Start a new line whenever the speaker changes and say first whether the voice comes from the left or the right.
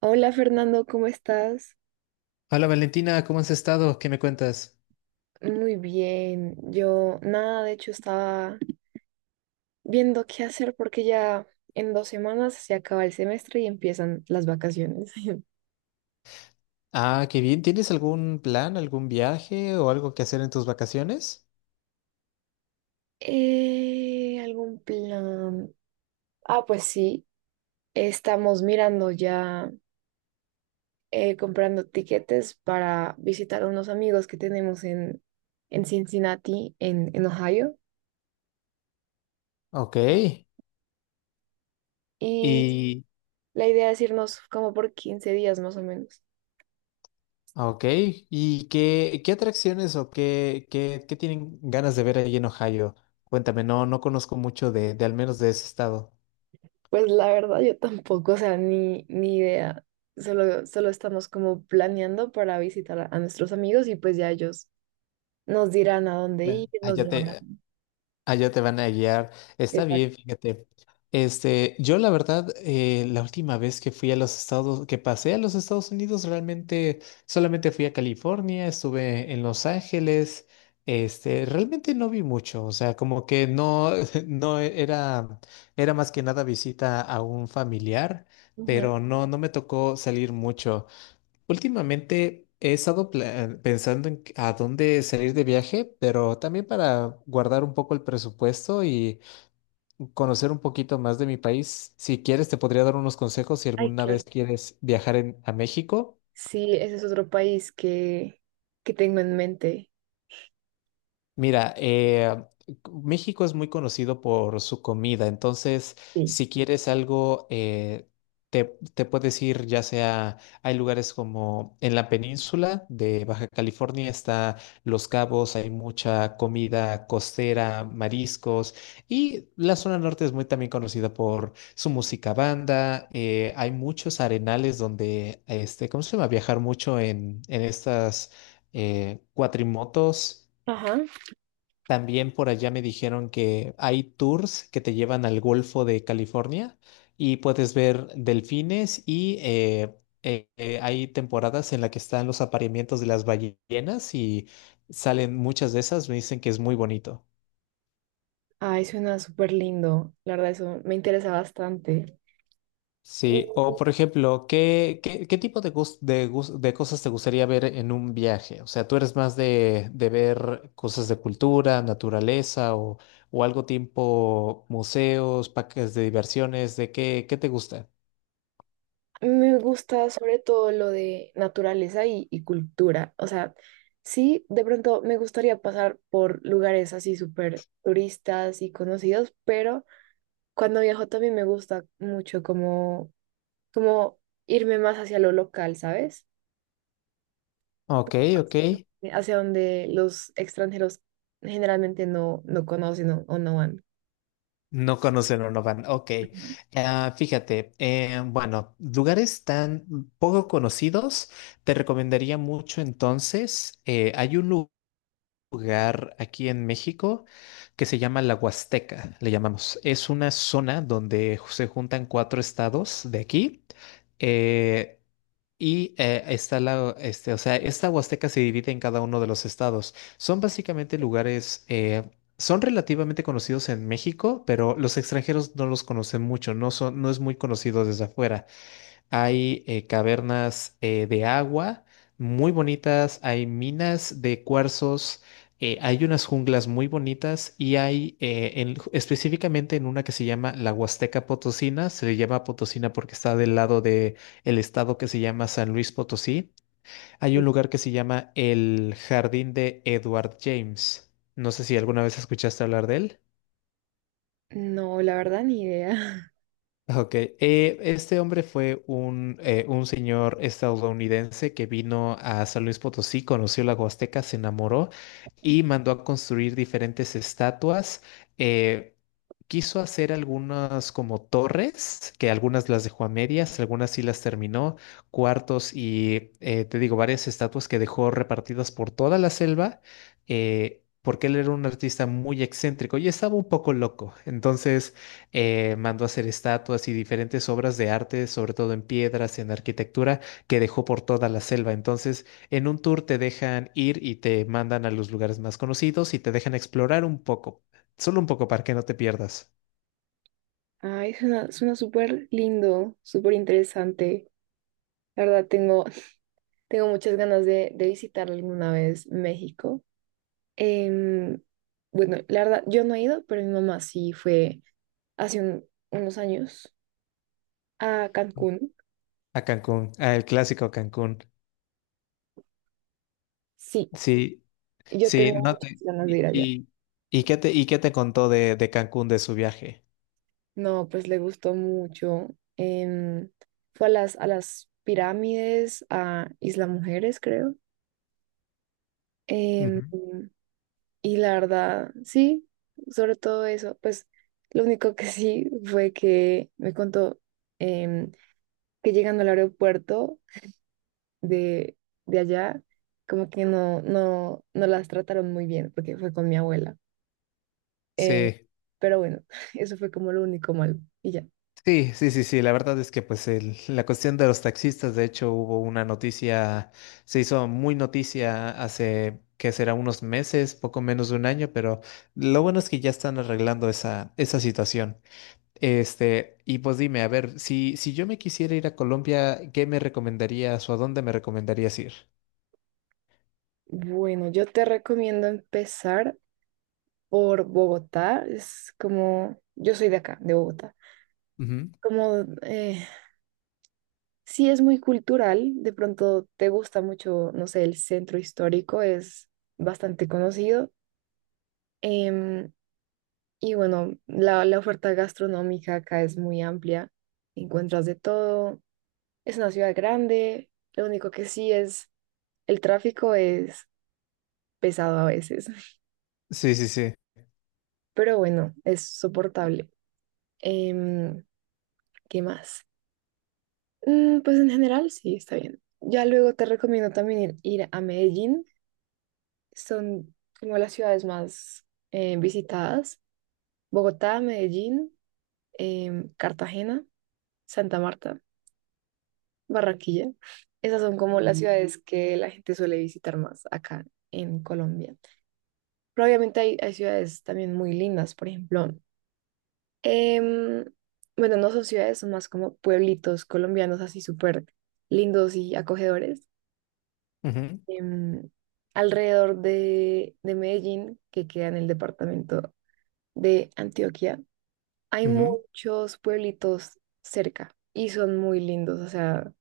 right: Hola Fernando, ¿cómo estás?
left: Hola Valentina, ¿cómo has estado? ¿Qué me cuentas?
right: Muy bien. Yo nada, de hecho estaba viendo qué hacer porque ya en 2 semanas se acaba el semestre y empiezan las vacaciones.
left: Ah, qué bien. ¿Tienes algún plan, algún viaje o algo que hacer en tus vacaciones?
right: ¿Algún plan? Ah, pues sí, estamos mirando ya, comprando tiquetes para visitar a unos amigos que tenemos en Cincinnati, en Ohio.
left: Ok.
right: Y
left: Y,
right: la idea es irnos como por 15 días más o menos.
left: ok. ¿Y qué atracciones o qué tienen ganas de ver ahí en Ohio? Cuéntame, no, no conozco mucho de al menos de ese estado.
right: Pues la verdad yo tampoco, o sea, ni idea. Solo estamos como planeando para visitar a nuestros amigos y pues ya ellos nos dirán a dónde
left: Ya.
right: ir, nos llevarán.
left: Allá te van a guiar. Está
right: Exacto.
left: bien, fíjate. Este, yo la verdad, la última vez que fui a los Estados, que pasé a los Estados Unidos, realmente solamente fui a California, estuve en Los Ángeles. Este, realmente no vi mucho, o sea, como que no, no era, era más que nada visita a un familiar,
right: Ujú.
left: pero no, no me tocó salir mucho. Últimamente he estado pensando a dónde salir de viaje, pero también para guardar un poco el presupuesto y conocer un poquito más de mi país. Si quieres, te podría dar unos consejos si
right: Ay,
left: alguna
right: claro.
left: vez quieres viajar a México.
right: Sí, ese es otro país que tengo en mente.
left: Mira, México es muy conocido por su comida, entonces
right: Sí.
left: si quieres algo, te, te puedes ir, ya sea, hay lugares como en la península de Baja California, está Los Cabos, hay mucha comida costera, mariscos, y la zona norte es muy también conocida por su música banda, hay muchos arenales donde, este, ¿cómo se llama? Viajar mucho en estas cuatrimotos.
right: Ajá.
left: También por allá me dijeron que hay tours que te llevan al Golfo de California y puedes ver delfines y hay temporadas en las que están los apareamientos de las ballenas y salen muchas de esas, me dicen que es muy bonito.
right: Ay, suena súper lindo. La verdad, eso me interesa bastante.
left: Sí, o por ejemplo, ¿qué tipo de cosas te gustaría ver en un viaje? O sea, ¿tú eres más de ver cosas de cultura, naturaleza o algo tipo museos, parques de diversiones? ¿De qué te gusta?
right: Me gusta sobre todo lo de naturaleza y cultura. O sea, sí, de pronto me gustaría pasar por lugares así súper turistas y conocidos, pero cuando viajo también me gusta mucho como irme más hacia lo local, ¿sabes?
left: Ok, ok.
right: Hacia donde los extranjeros generalmente no conocen o no van.
left: No conocen o no van. Ok.
right: Ujú.
left: Ah, fíjate, bueno, lugares tan poco conocidos, te recomendaría mucho entonces. Hay un lugar. Lugar aquí en México que se llama la Huasteca, le llamamos. Es una zona donde se juntan cuatro estados de aquí. eh, está la, este, o sea, esta Huasteca se divide en cada uno de los estados. Son básicamente lugares, son relativamente conocidos en México, pero los extranjeros no los conocen mucho, no son, no es muy conocido desde afuera. Hay cavernas de agua muy bonitas, hay minas de cuarzos, hay unas junglas muy bonitas y hay específicamente en una que se llama la Huasteca Potosina, se llama Potosina porque está del lado de el estado que se llama San Luis Potosí. Hay un lugar que se llama el Jardín de Edward James. No sé si alguna vez escuchaste hablar de él.
right: No, la verdad, ni idea.
left: Ok, este hombre fue un señor estadounidense que vino a San Luis Potosí, conoció la Huasteca, se enamoró y mandó a construir diferentes estatuas. eh, Quiso hacer algunas como torres, que algunas las dejó a medias, algunas sí las terminó, cuartos y te digo, varias estatuas que dejó repartidas por toda la selva, porque él era un artista muy excéntrico y estaba un poco loco. Entonces mandó a hacer estatuas y diferentes obras de arte, sobre todo en piedras, en arquitectura, que dejó por toda la selva. Entonces, en un tour te dejan ir y te mandan a los lugares más conocidos y te dejan explorar un poco. Solo un poco para que no te pierdas.
right: Ay, suena súper lindo, súper interesante. La verdad, tengo muchas ganas de visitar alguna vez México. Em, bueno, la verdad, yo no he ido, pero mi mamá sí fue hace un- unos años a Cancún.
left: A Cancún, a el clásico Cancún.
right: Sí,
left: Sí,
right: yo
left: sí,
right: tengo
left: no
right: muchas
left: te...
right: ganas de
left: ¿Y,
right: ir allá.
left: y qué te, y qué te contó de Cancún, de su viaje?
right: No, pues le gustó mucho. Em, Fue a a las pirámides, a Isla Mujeres, creo. Em,
left: Ujú.
right: y la verdad, sí, sobre todo eso, pues lo único que sí fue que me contó, em, que llegando al aeropuerto de, de allá, como que no las trataron muy bien porque fue con mi abuela. Eh,
left: Sí,
right: pero bueno, eso fue como lo único malo. Y ya.
left: sí, sí, sí, sí. La verdad es que pues la cuestión de los taxistas, de hecho, hubo una noticia, se hizo muy noticia hace, que será unos meses, poco menos de un año, pero lo bueno es que ya están arreglando esa, esa situación. Este, y pues dime, a ver, si yo me quisiera ir a Colombia, ¿qué me recomendarías o a dónde me recomendarías ir?
right: Bueno, yo te recomiendo empezar por Bogotá. Es como, yo soy de acá, de Bogotá.
left: Ujú,
right: Como, eh, sí es muy cultural, de pronto te gusta mucho, no sé, el centro histórico es bastante conocido. Em, Y bueno, la oferta gastronómica acá es muy amplia, encuentras de todo, es una ciudad grande, lo único que sí es, el tráfico es pesado a veces,
left: sí, sí, sí.
right: pero bueno, es soportable. Em, ¿Qué más? Mm, pues en general sí, está bien. Ya luego te recomiendo también ir a Medellín, son como las ciudades más visitadas, Bogotá, Medellín, Cartagena, Santa Marta. Barranquilla. Esas son como las ciudades que la gente suele visitar más acá en Colombia. Pero obviamente hay ciudades también muy lindas, por ejemplo. em, bueno, no son ciudades, son más como pueblitos colombianos así súper lindos y acogedores.
left: Ujú,
right: em, Alrededor de Medellín, que queda en el departamento de Antioquia, hay
left: ujú,
right: muchos pueblitos cerca y son muy lindos, o sea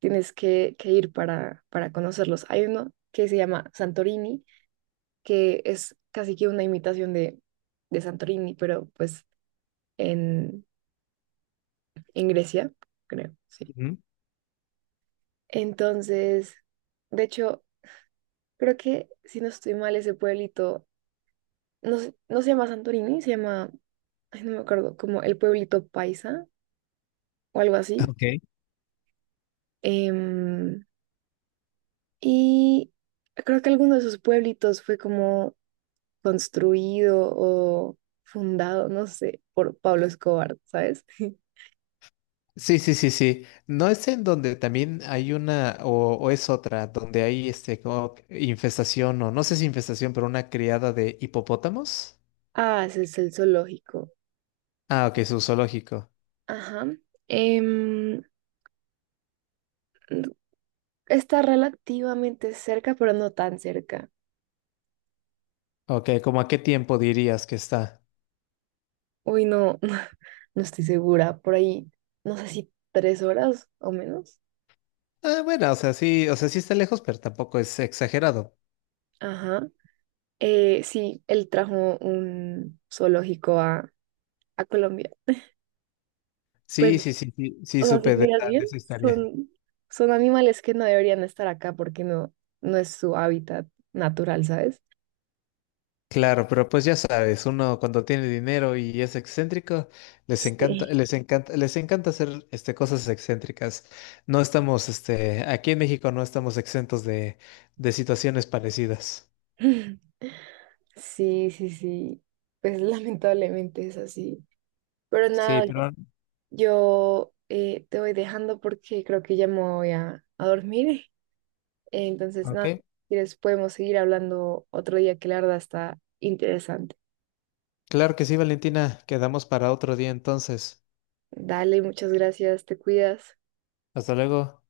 right: tienes que ir para conocerlos. Hay uno que se llama Santorini, que es casi que una imitación de Santorini, pero pues en, en Grecia, creo, sí.
left: ujú.
right: Entonces, de hecho, creo que si no estoy mal, ese pueblito no se llama Santorini, se llama, ay, no me acuerdo, como el pueblito Paisa o algo así.
left: Ok.
right: Em, y creo que alguno de esos pueblitos fue como construido o fundado, no sé, por Pablo Escobar, ¿sabes?
left: Sí, sí, sí, sí. ¿No es en donde también hay una o es otra, donde hay este como infestación o no sé si infestación, pero una criada de hipopótamos?
right: Ah, ese es el zoológico.
left: Ah, ok, su zoológico.
right: Ajá. Em, Está relativamente cerca, pero no tan cerca.
left: Ok, ¿cómo a qué tiempo dirías que está?
right: Uy, no, no estoy segura. Por ahí, no sé si 3 horas o menos.
left: Ah, bueno, o sea, sí está lejos, pero tampoco es exagerado.
right: Ajá. Sí, él trajo un zoológico a Colombia.
left: Sí,
right: Pues
left: sí, sí, sí, sí,
right: O sea, si
left: supe
right: miras bien,
left: de esa historia.
right: son, son animales que no deberían estar acá porque no es su hábitat natural, ¿sabes?
left: Claro, pero pues ya sabes, uno cuando tiene dinero y es excéntrico, les encanta,
right: Sí.
left: les encanta, les encanta hacer este, cosas excéntricas. No estamos, este, aquí en México no estamos exentos de situaciones parecidas.
right: Sí, sí, sí. Pues lamentablemente es así. Pero
left: Sí,
right: nada,
left: pero...
right: yo te voy dejando porque creo que ya me voy a dormir. Entonces,
left: Ok.
right: nada, si quieres podemos seguir hablando otro día que la verdad está interesante.
left: Claro que sí, Valentina. Quedamos para otro día entonces.
right: Dale, muchas gracias, te cuidas.
left: Hasta luego.